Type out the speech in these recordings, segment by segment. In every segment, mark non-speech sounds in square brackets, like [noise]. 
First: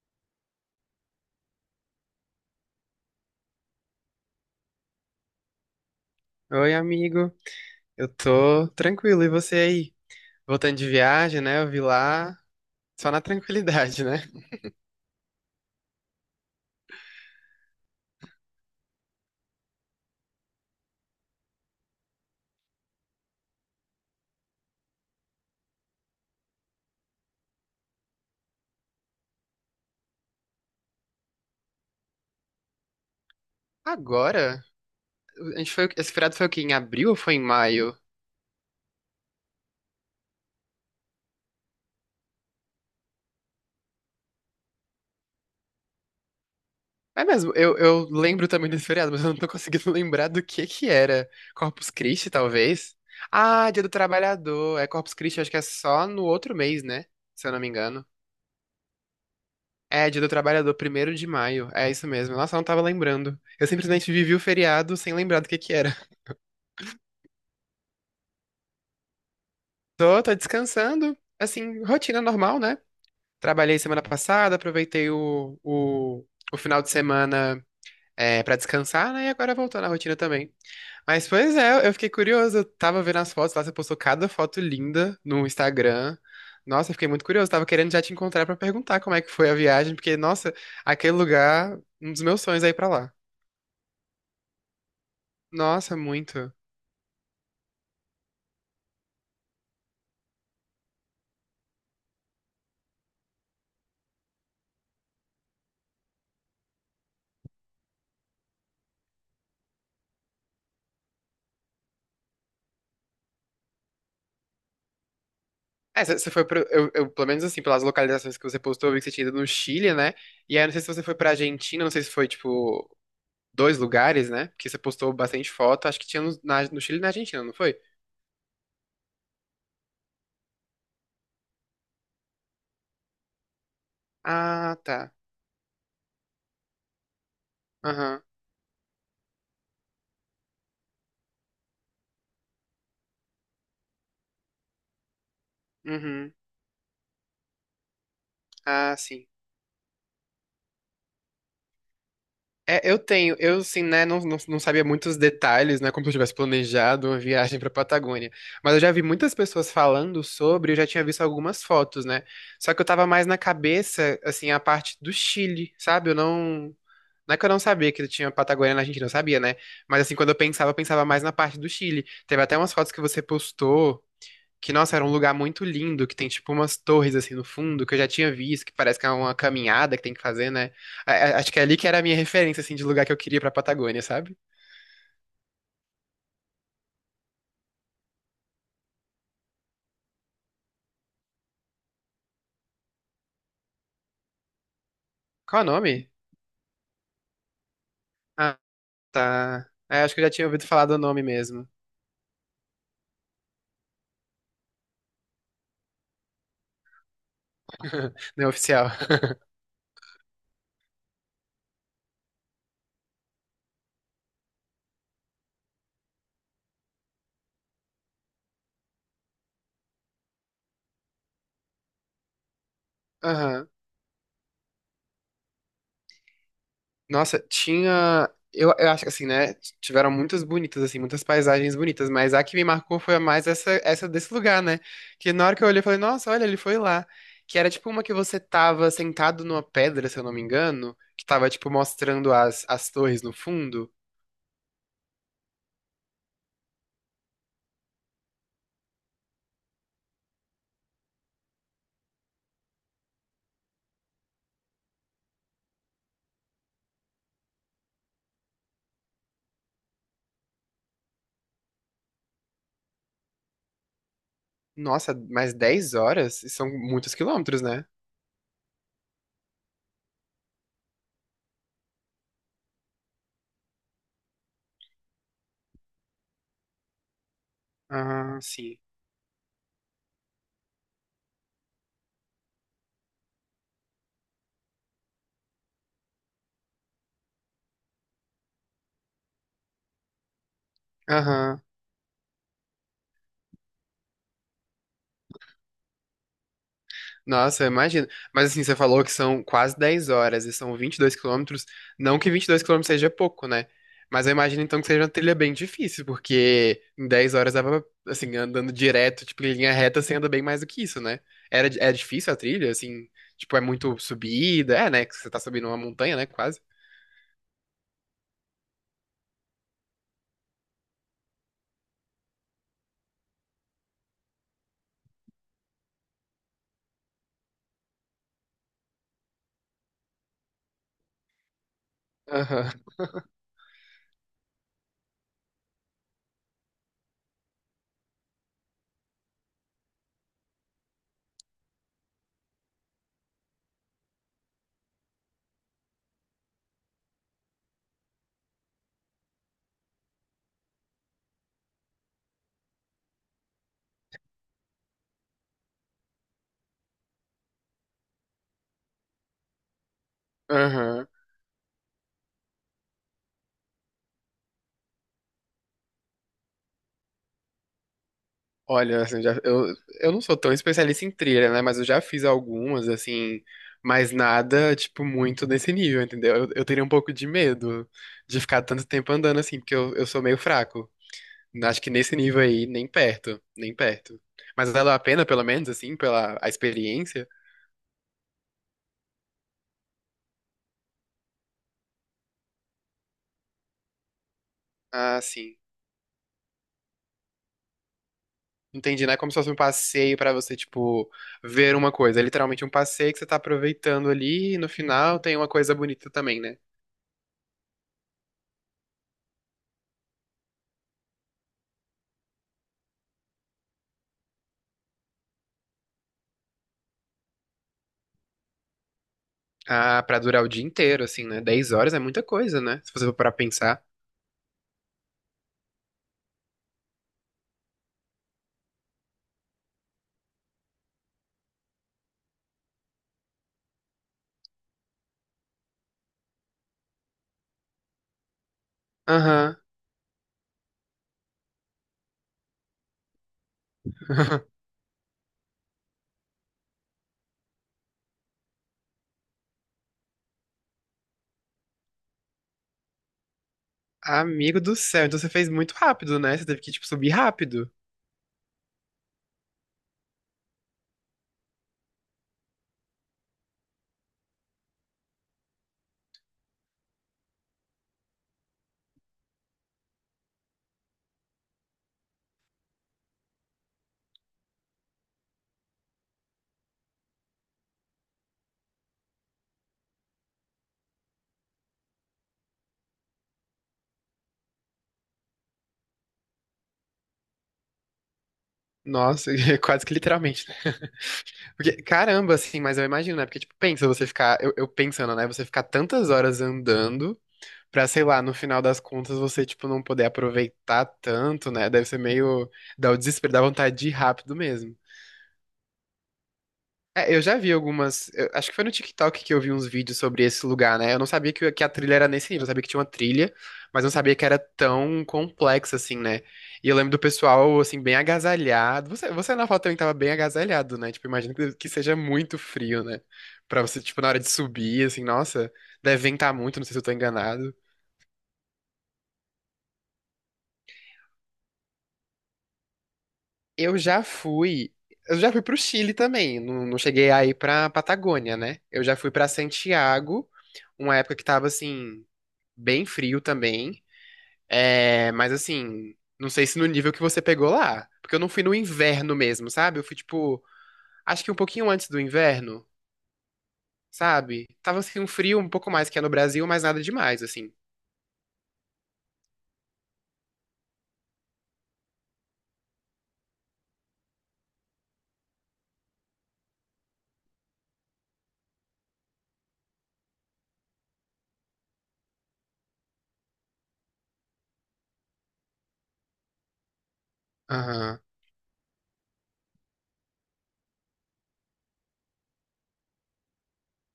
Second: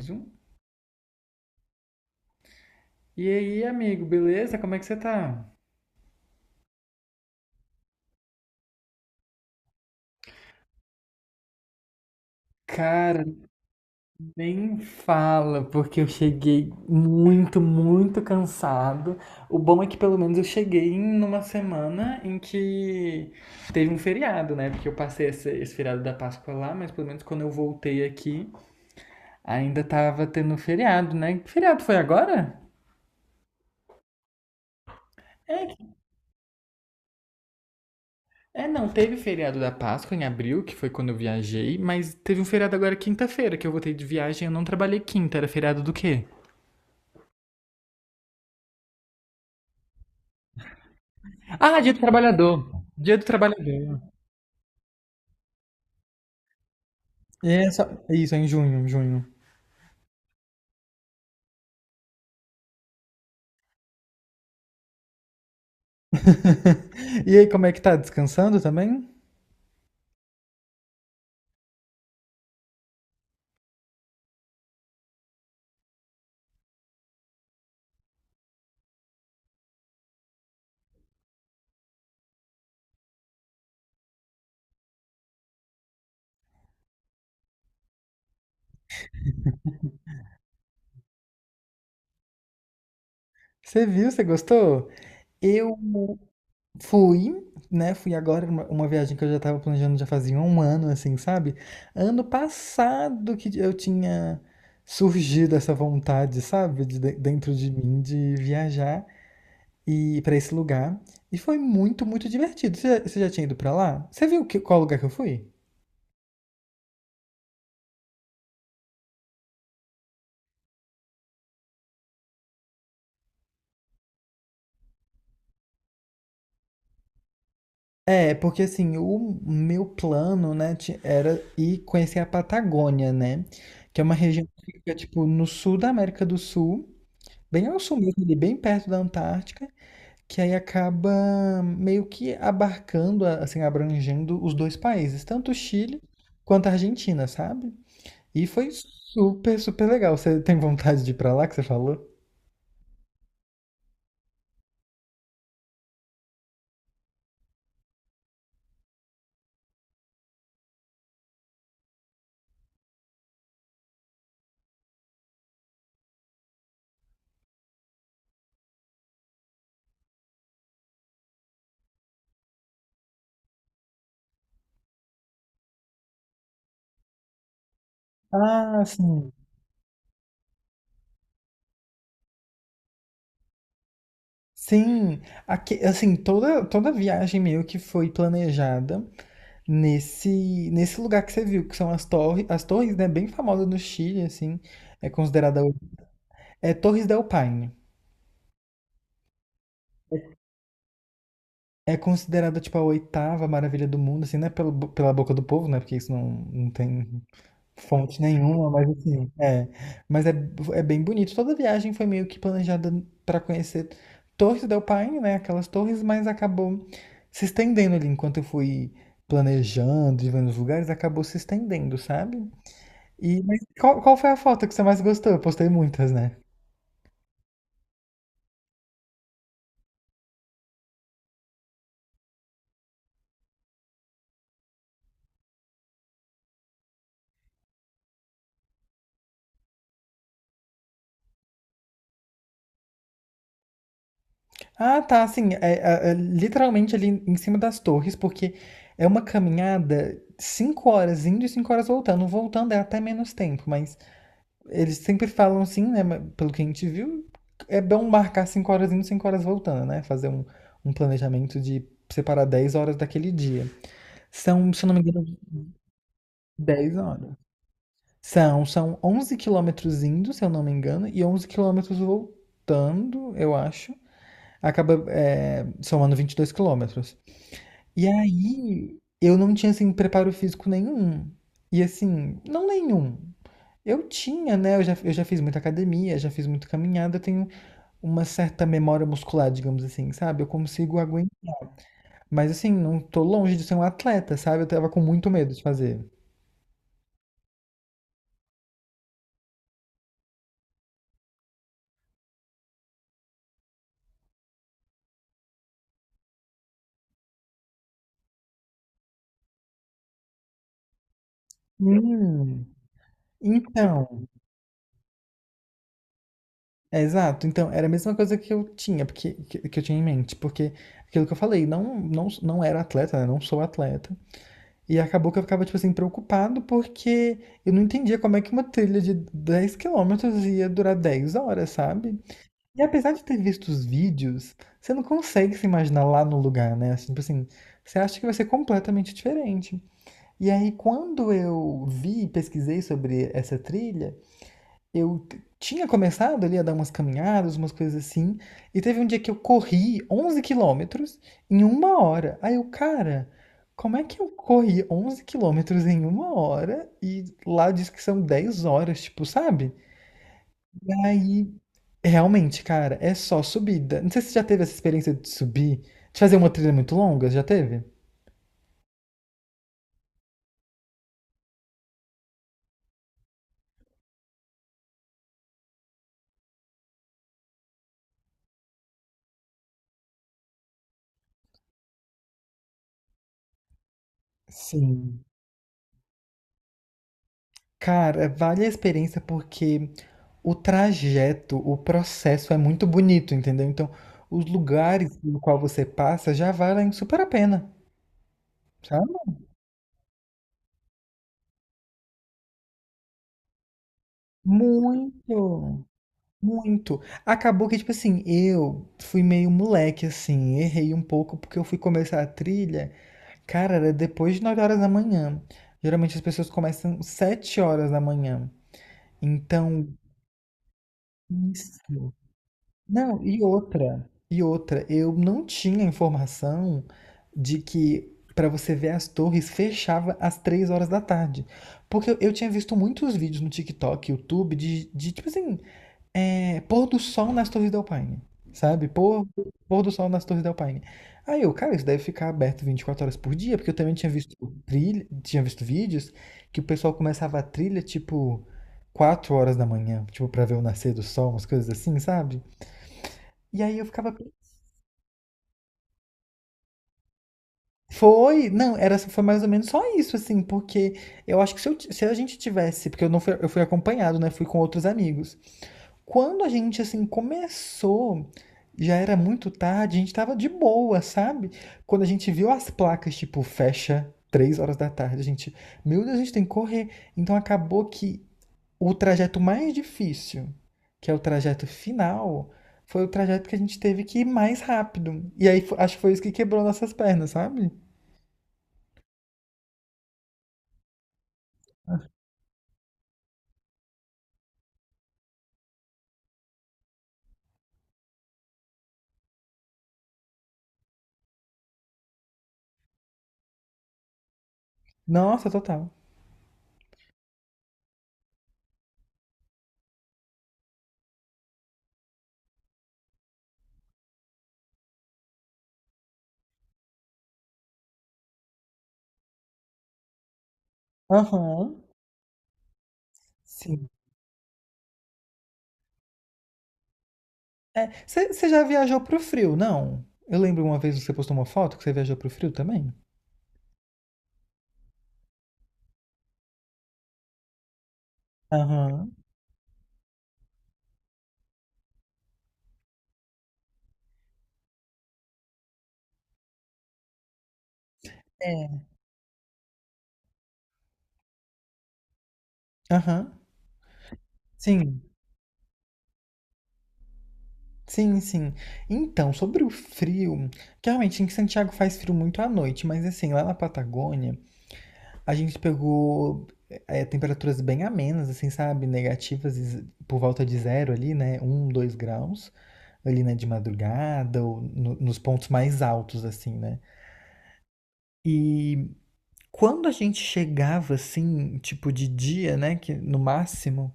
Mais um. E aí, amigo, beleza? Como é que você tá? Oi, amigo. Eu tô tranquilo. E você aí? Voltando de viagem, né? Eu vi lá só na [laughs] Cara, tranquilidade, né? nem fala, porque eu cheguei muito, muito cansado. O bom é que pelo menos eu cheguei numa semana em que teve um feriado, né? Porque eu passei esse feriado da Páscoa lá, mas pelo menos quando eu voltei aqui, ainda tava tendo feriado, né? Que feriado foi agora? Agora, a gente É, foi, esse feriado foi o quê? Em abril ou foi em maio? é, não, teve feriado da Páscoa em abril, que foi quando eu viajei, mas teve um feriado agora quinta-feira, que eu voltei de viagem, eu não trabalhei quinta, era feriado do quê? É mesmo, eu lembro também desse feriado, mas eu não tô conseguindo [laughs] lembrar do que era. Ah, Corpus Dia do Christi, Trabalhador. talvez? Dia do Ah, Dia do Trabalhador. Trabalhador. É Corpus Christi, acho que é só no outro mês, né? Se E eu não me essa, engano. isso, é em junho, em junho. É, Dia do Trabalhador, 1º de maio. É isso mesmo. Nossa, eu não tava lembrando. Eu simplesmente vivi o feriado sem lembrar do que era. [laughs] E aí, como é que tá? Descansando também? Tô, tô descansando. Assim, rotina normal, né? Trabalhei semana passada, aproveitei o final de semana é, para descansar, né? E agora voltou na rotina também. Mas, pois é, eu fiquei curioso. Eu tava vendo as fotos lá, você postou cada foto linda no Instagram. Nossa, eu fiquei muito curioso. Tava querendo já te encontrar pra perguntar como é que foi a viagem, porque, nossa, aquele lugar, um dos meus sonhos é ir pra lá. Você viu, você gostou? Eu Nossa, muito. fui, né? Fui agora uma viagem que eu já tava planejando já fazia um ano, assim, sabe? Ano passado que eu tinha surgido essa vontade, sabe? Dentro de mim de viajar e para esse lugar. E foi muito, muito divertido. Você já tinha ido pra lá? Você viu qual lugar que eu fui? É, você foi pro, pelo menos assim, pelas localizações que você postou, eu vi que você tinha ido no Chile, né? E aí, não sei se você foi pra Argentina, não sei se foi, tipo, dois lugares, né? Porque você postou bastante foto, acho que tinha no, no Chile e na Argentina, não foi? É, porque assim, o meu plano, né, era ir conhecer a Patagônia, né? Que é uma região que Ah, fica, tá. tipo, no sul da América do Sul, bem ao sul Aham. mesmo, ali bem perto da Antártica, que aí acaba meio que abarcando, assim, abrangendo os dois países, tanto o Chile Uhum. quanto a Argentina, sabe? E foi Ah, sim. super, super legal. Você tem vontade de ir pra lá, que você falou? É, eu tenho, eu sim, né, não sabia muitos detalhes, né, como se eu tivesse planejado uma viagem pra Patagônia. Mas eu já vi muitas pessoas falando sobre, eu já tinha visto algumas fotos, né? Só que eu tava mais na cabeça, assim, a parte do Chile, sabe? Eu não. Não é que eu não sabia que tinha Patagônia na Argentina, eu sabia, né? Mas assim, quando eu pensava mais na parte do Chile. Teve até umas fotos que você postou, que, nossa, era um lugar muito lindo, que tem tipo umas torres assim no fundo, que eu já tinha visto, que Ah, parece que é sim. uma caminhada que tem que fazer, né? Acho que é ali que era a minha referência, assim, de lugar que eu queria pra Patagônia, sabe? Sim, aqui, assim, toda viagem meio que foi planejada. Nesse, nesse lugar que você viu, que são as torres, né, bem famosas no Chile, assim, é Qual é considerada, o nome? é Torres del Paine. Ah, tá. É, acho que eu já tinha ouvido falar do nome mesmo. É considerada, tipo, a oitava maravilha do mundo, assim, né, pela boca do povo, né, porque isso não, não tem [laughs] fonte Não é nenhuma, oficial. mas [laughs] assim, é. Mas é bem bonito. Toda viagem foi meio que planejada para conhecer Torres del Paine, né, aquelas torres, mas acabou se estendendo ali, enquanto eu fui planejando e vendo os lugares, acabou se estendendo, sabe? E mas Aham. qual foi a foto que você mais gostou? Eu postei muitas, né? Nossa, tinha. Eu acho que assim, né? Tiveram muitas bonitas, assim, muitas paisagens bonitas, mas a que me marcou foi a mais essa, essa desse lugar, né? Que na hora que eu olhei, eu falei, nossa, olha, ele foi lá. Que era tipo uma que você tava sentado numa pedra, se eu não me engano, que tava, tipo, mostrando as torres no fundo. Ah, tá, assim, é literalmente ali em cima das torres, porque é uma caminhada 5 horas indo e 5 horas voltando. Voltando é até menos tempo, mas eles sempre falam assim, né? Mas, pelo que a gente viu, é bom marcar 5 horas indo e 5 horas voltando, né? Fazer um planejamento de separar 10 horas daquele dia. São, se eu não me Nossa, engano, mais 10 horas? São 10 muitos horas. quilômetros, né? São 11 quilômetros indo, se eu não me engano, e 11 quilômetros voltando, eu acho. Acaba, é, somando 22 quilômetros. E Ah, sim. aí, eu não tinha, assim, preparo físico nenhum. E assim, não nenhum. Eu tinha, né? Eu já fiz muita academia, já fiz muita caminhada, eu tenho uma certa memória muscular, digamos assim, sabe? Eu consigo aguentar. Aham. Mas assim, não tô longe de ser um atleta, sabe? Eu tava com muito medo de fazer. Nossa, eu imagino. Mas assim, você falou que são quase 10 horas e são 22 quilômetros. Não que 22 quilômetros seja pouco, né? Mas eu imagino então que seja uma trilha bem difícil, porque em 10 horas dava, assim, andando direto, tipo, em linha reta, você anda bem mais do que isso, né? Era, é difícil a Hum, trilha, assim, tipo, é muito então. subida, é, né? Que você tá subindo uma montanha, né? Quase. É, exato. Então, era a mesma coisa que eu tinha, porque que eu tinha em mente, porque aquilo que eu falei, não, não, não era atleta, né? Não sou atleta. E acabou que eu ficava, tipo assim, preocupado porque eu não entendia como é que uma trilha de 10 quilômetros ia durar 10 horas, sabe? Aham, E apesar de ter visto os vídeos, você não consegue se imaginar lá no lugar, né? Assim, tipo assim, você acha que vai ser completamente diferente. E aí, quando eu vi, pesquisei sobre essa trilha, eu tinha começado ali a dar umas caminhadas, umas coisas assim, e teve um dia que eu corri 11 quilômetros em uma hora. Aí eu, cara, como é que eu corri 11 quilômetros em uma hora e lá diz que são 10 horas, tipo, sabe? E aham. aí, realmente, cara, é só subida. Não sei se você já teve essa experiência de subir, de fazer uma trilha muito longa, já teve? Olha, assim, já, eu não sou tão especialista em trilha, né? Mas eu já fiz algumas, assim, mas nada, tipo, muito nesse nível, entendeu? Eu teria um pouco de medo de ficar tanto tempo andando assim, porque eu sou meio fraco. Acho que nesse nível aí, nem perto, nem perto. Mas valeu a Sim. pena, pelo menos, assim, pela a experiência? Cara, vale a experiência porque o trajeto, o processo é muito bonito, entendeu? Então, os lugares Ah, pelo sim. qual você passa já valem super a pena, Entendi, né? sabe? É como se fosse um passeio pra você, tipo, ver uma coisa. É literalmente um passeio que você tá aproveitando ali e no final tem uma coisa Muito, bonita também, né? muito. Acabou que, tipo assim, eu fui meio moleque, assim, errei um pouco porque eu fui começar a trilha, cara, era depois de 9 horas da manhã. Geralmente as pessoas começam 7 horas da manhã. Então, Ah, pra durar o dia inteiro, assim, né? dez isso. horas é muita coisa, né? Se você for Não, parar pra e pensar. outra, e outra, eu não tinha informação de que para você ver as torres fechava às 3 horas da tarde. Porque eu tinha visto muitos vídeos no TikTok, YouTube, de tipo assim, pôr do sol nas torres da Alpine, sabe? Pôr, Aham. pôr do sol nas torres da Alpine. Aí eu, cara, isso deve ficar aberto 24 horas por dia, porque eu também tinha visto [laughs] trilha, tinha visto vídeos que o pessoal começava a trilha tipo 4 horas da manhã, tipo, pra ver o nascer do sol, umas coisas assim, sabe? E aí eu ficava. Amigo do céu, então você fez muito rápido, né? Você teve que, tipo, subir rápido. Foi? Não, era, foi mais ou menos só isso, assim, porque eu acho que se, eu ti- se a gente tivesse, porque eu não fui, eu fui acompanhado, né? Fui com outros amigos. Quando a gente, assim, começou, já era muito tarde, a gente tava de boa, sabe? Quando a gente viu as placas, tipo, fecha 3 horas da tarde, a gente, meu Deus, a gente tem que correr. Então acabou que o trajeto mais difícil, que é o trajeto final, foi o trajeto que a gente teve que ir mais rápido. E aí acho que foi isso que quebrou nossas pernas, sabe? Nossa, [laughs] quase que literalmente, né? Porque, caramba, assim, mas eu imagino, né? Porque, tipo, pensa você ficar, eu pensando, né? Você ficar tantas horas andando pra, sei lá, no final das contas você, tipo, não poder aproveitar tanto, né? Deve ser meio, dá o desespero, dá vontade de ir rápido mesmo. Nossa, total. É, eu já vi algumas. Acho que foi no TikTok que eu vi uns vídeos sobre esse lugar, né? Eu não sabia que a trilha era nesse nível. Eu sabia que tinha uma trilha, mas não sabia que era tão complexa assim, né? E eu lembro do pessoal, assim, bem agasalhado. Você na foto também tava bem agasalhado, né? Tipo, imagino que Aham, seja muito frio, né? Pra você, sim. tipo, na hora de subir, assim, nossa, deve ventar muito, não sei se eu tô enganado. Você já viajou pro frio, não? Eu lembro uma vez que você postou uma foto que você viajou pro frio também. Eu já fui. Eu já fui pro Chile também. Não, não cheguei aí pra Patagônia, né? Eu já fui Aham. pra Santiago uma época que tava assim, bem frio também. É, mas assim, não sei se no nível que você pegou lá. Porque eu não fui no É. inverno mesmo, sabe? Eu fui, tipo, acho que um pouquinho antes do inverno, Aham. sabe? Tava assim, Sim. um frio um pouco mais que é no Brasil, mas nada demais, assim. Sim, sim. Então, sobre o frio, que realmente em Santiago faz frio muito à noite, mas assim, lá na Patagônia. A gente pegou temperaturas bem amenas, assim, sabe? Negativas por volta de zero ali, né? 1, 2 graus. Ali, né? De madrugada ou nos pontos mais altos, assim, né? Aham. E quando a gente chegava, assim, tipo de dia, né? Que no máximo,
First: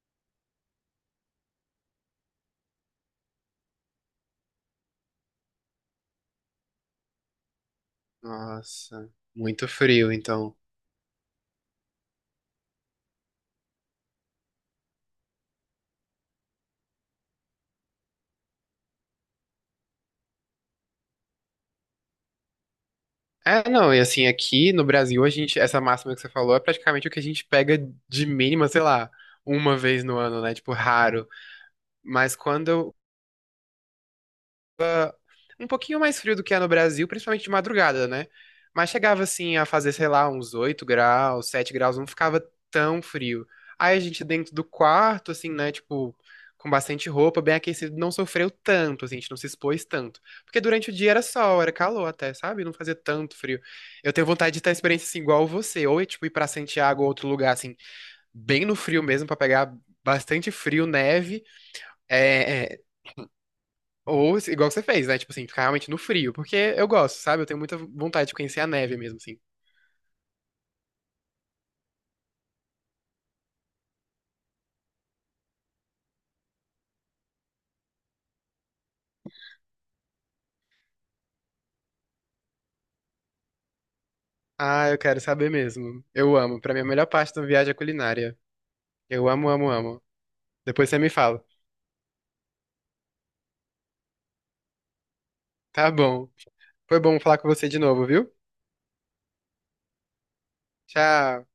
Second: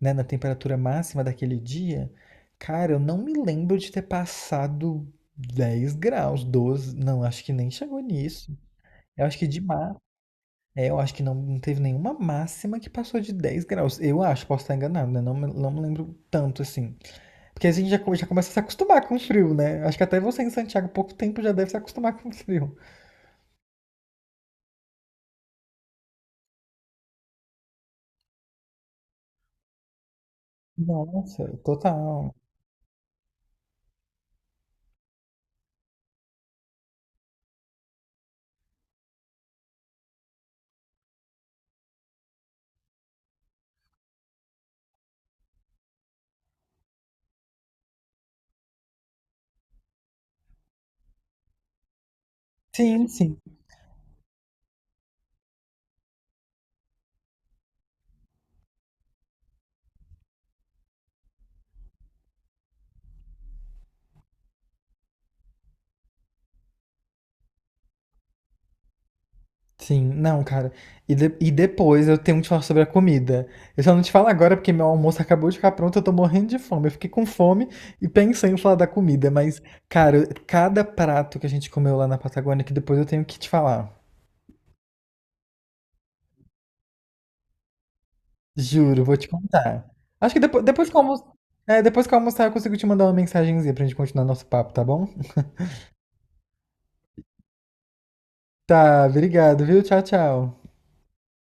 né? Na temperatura máxima daquele dia, cara, eu não me lembro de ter passado 10 graus, 12. Não, acho que nem chegou nisso. Nossa. Eu acho que de Muito máximo. frio, então. É, eu acho que não, não teve nenhuma máxima que passou de 10 graus. Eu acho, posso estar enganado, né? Não, não me lembro tanto assim. Porque a gente já, já começa a se acostumar com o frio, né? Acho que até você em Santiago, há pouco tempo, já deve se acostumar com o frio. É, não, e assim, aqui no Brasil, a gente, essa máxima que você falou é praticamente o que a gente pega de mínima, sei lá, uma vez no ano, né? Tipo, raro. Nossa, total. Mas quando um pouquinho mais frio do que é no Brasil, principalmente de madrugada, né? Mas chegava assim a fazer, sei lá, uns 8 graus, 7 graus, não ficava tão frio. Aí a gente dentro do quarto, assim, né, tipo, com bastante roupa, bem aquecido, não sofreu tanto, assim, a gente não se expôs tanto. Porque durante o dia era sol, era calor até, sabe? Não fazia Sim, tanto sim. frio. Eu tenho vontade de ter a experiência assim, igual você, ou tipo, ir pra Santiago ou outro lugar, assim, bem no frio mesmo, pra pegar bastante frio, neve, é, é, ou se- igual você fez, né? Tipo assim, ficar realmente no frio. Porque eu gosto, sabe? Eu tenho muita vontade de conhecer a neve mesmo, assim. Sim, não, cara. E depois eu tenho um que te falar sobre a comida. Eu só não te falo agora porque meu almoço acabou de ficar pronto, eu tô morrendo de fome. Eu fiquei com fome e pensei em falar da comida, mas, cara, cada prato que a gente comeu lá na Patagônia, que depois eu tenho que te falar. Ah, eu quero saber mesmo. Eu amo. Pra mim, é a melhor parte da viagem é a culinária. Juro, vou te Eu amo, amo, contar. amo. Acho que depois Depois que você eu me almoçar, fala. Depois que eu almoçar, eu consigo te mandar uma mensagenzinha pra gente continuar nosso papo, tá bom? Tá bom. Foi bom falar com você de novo, viu? Tá, obrigado, viu? Tchau, tchau. Tchau.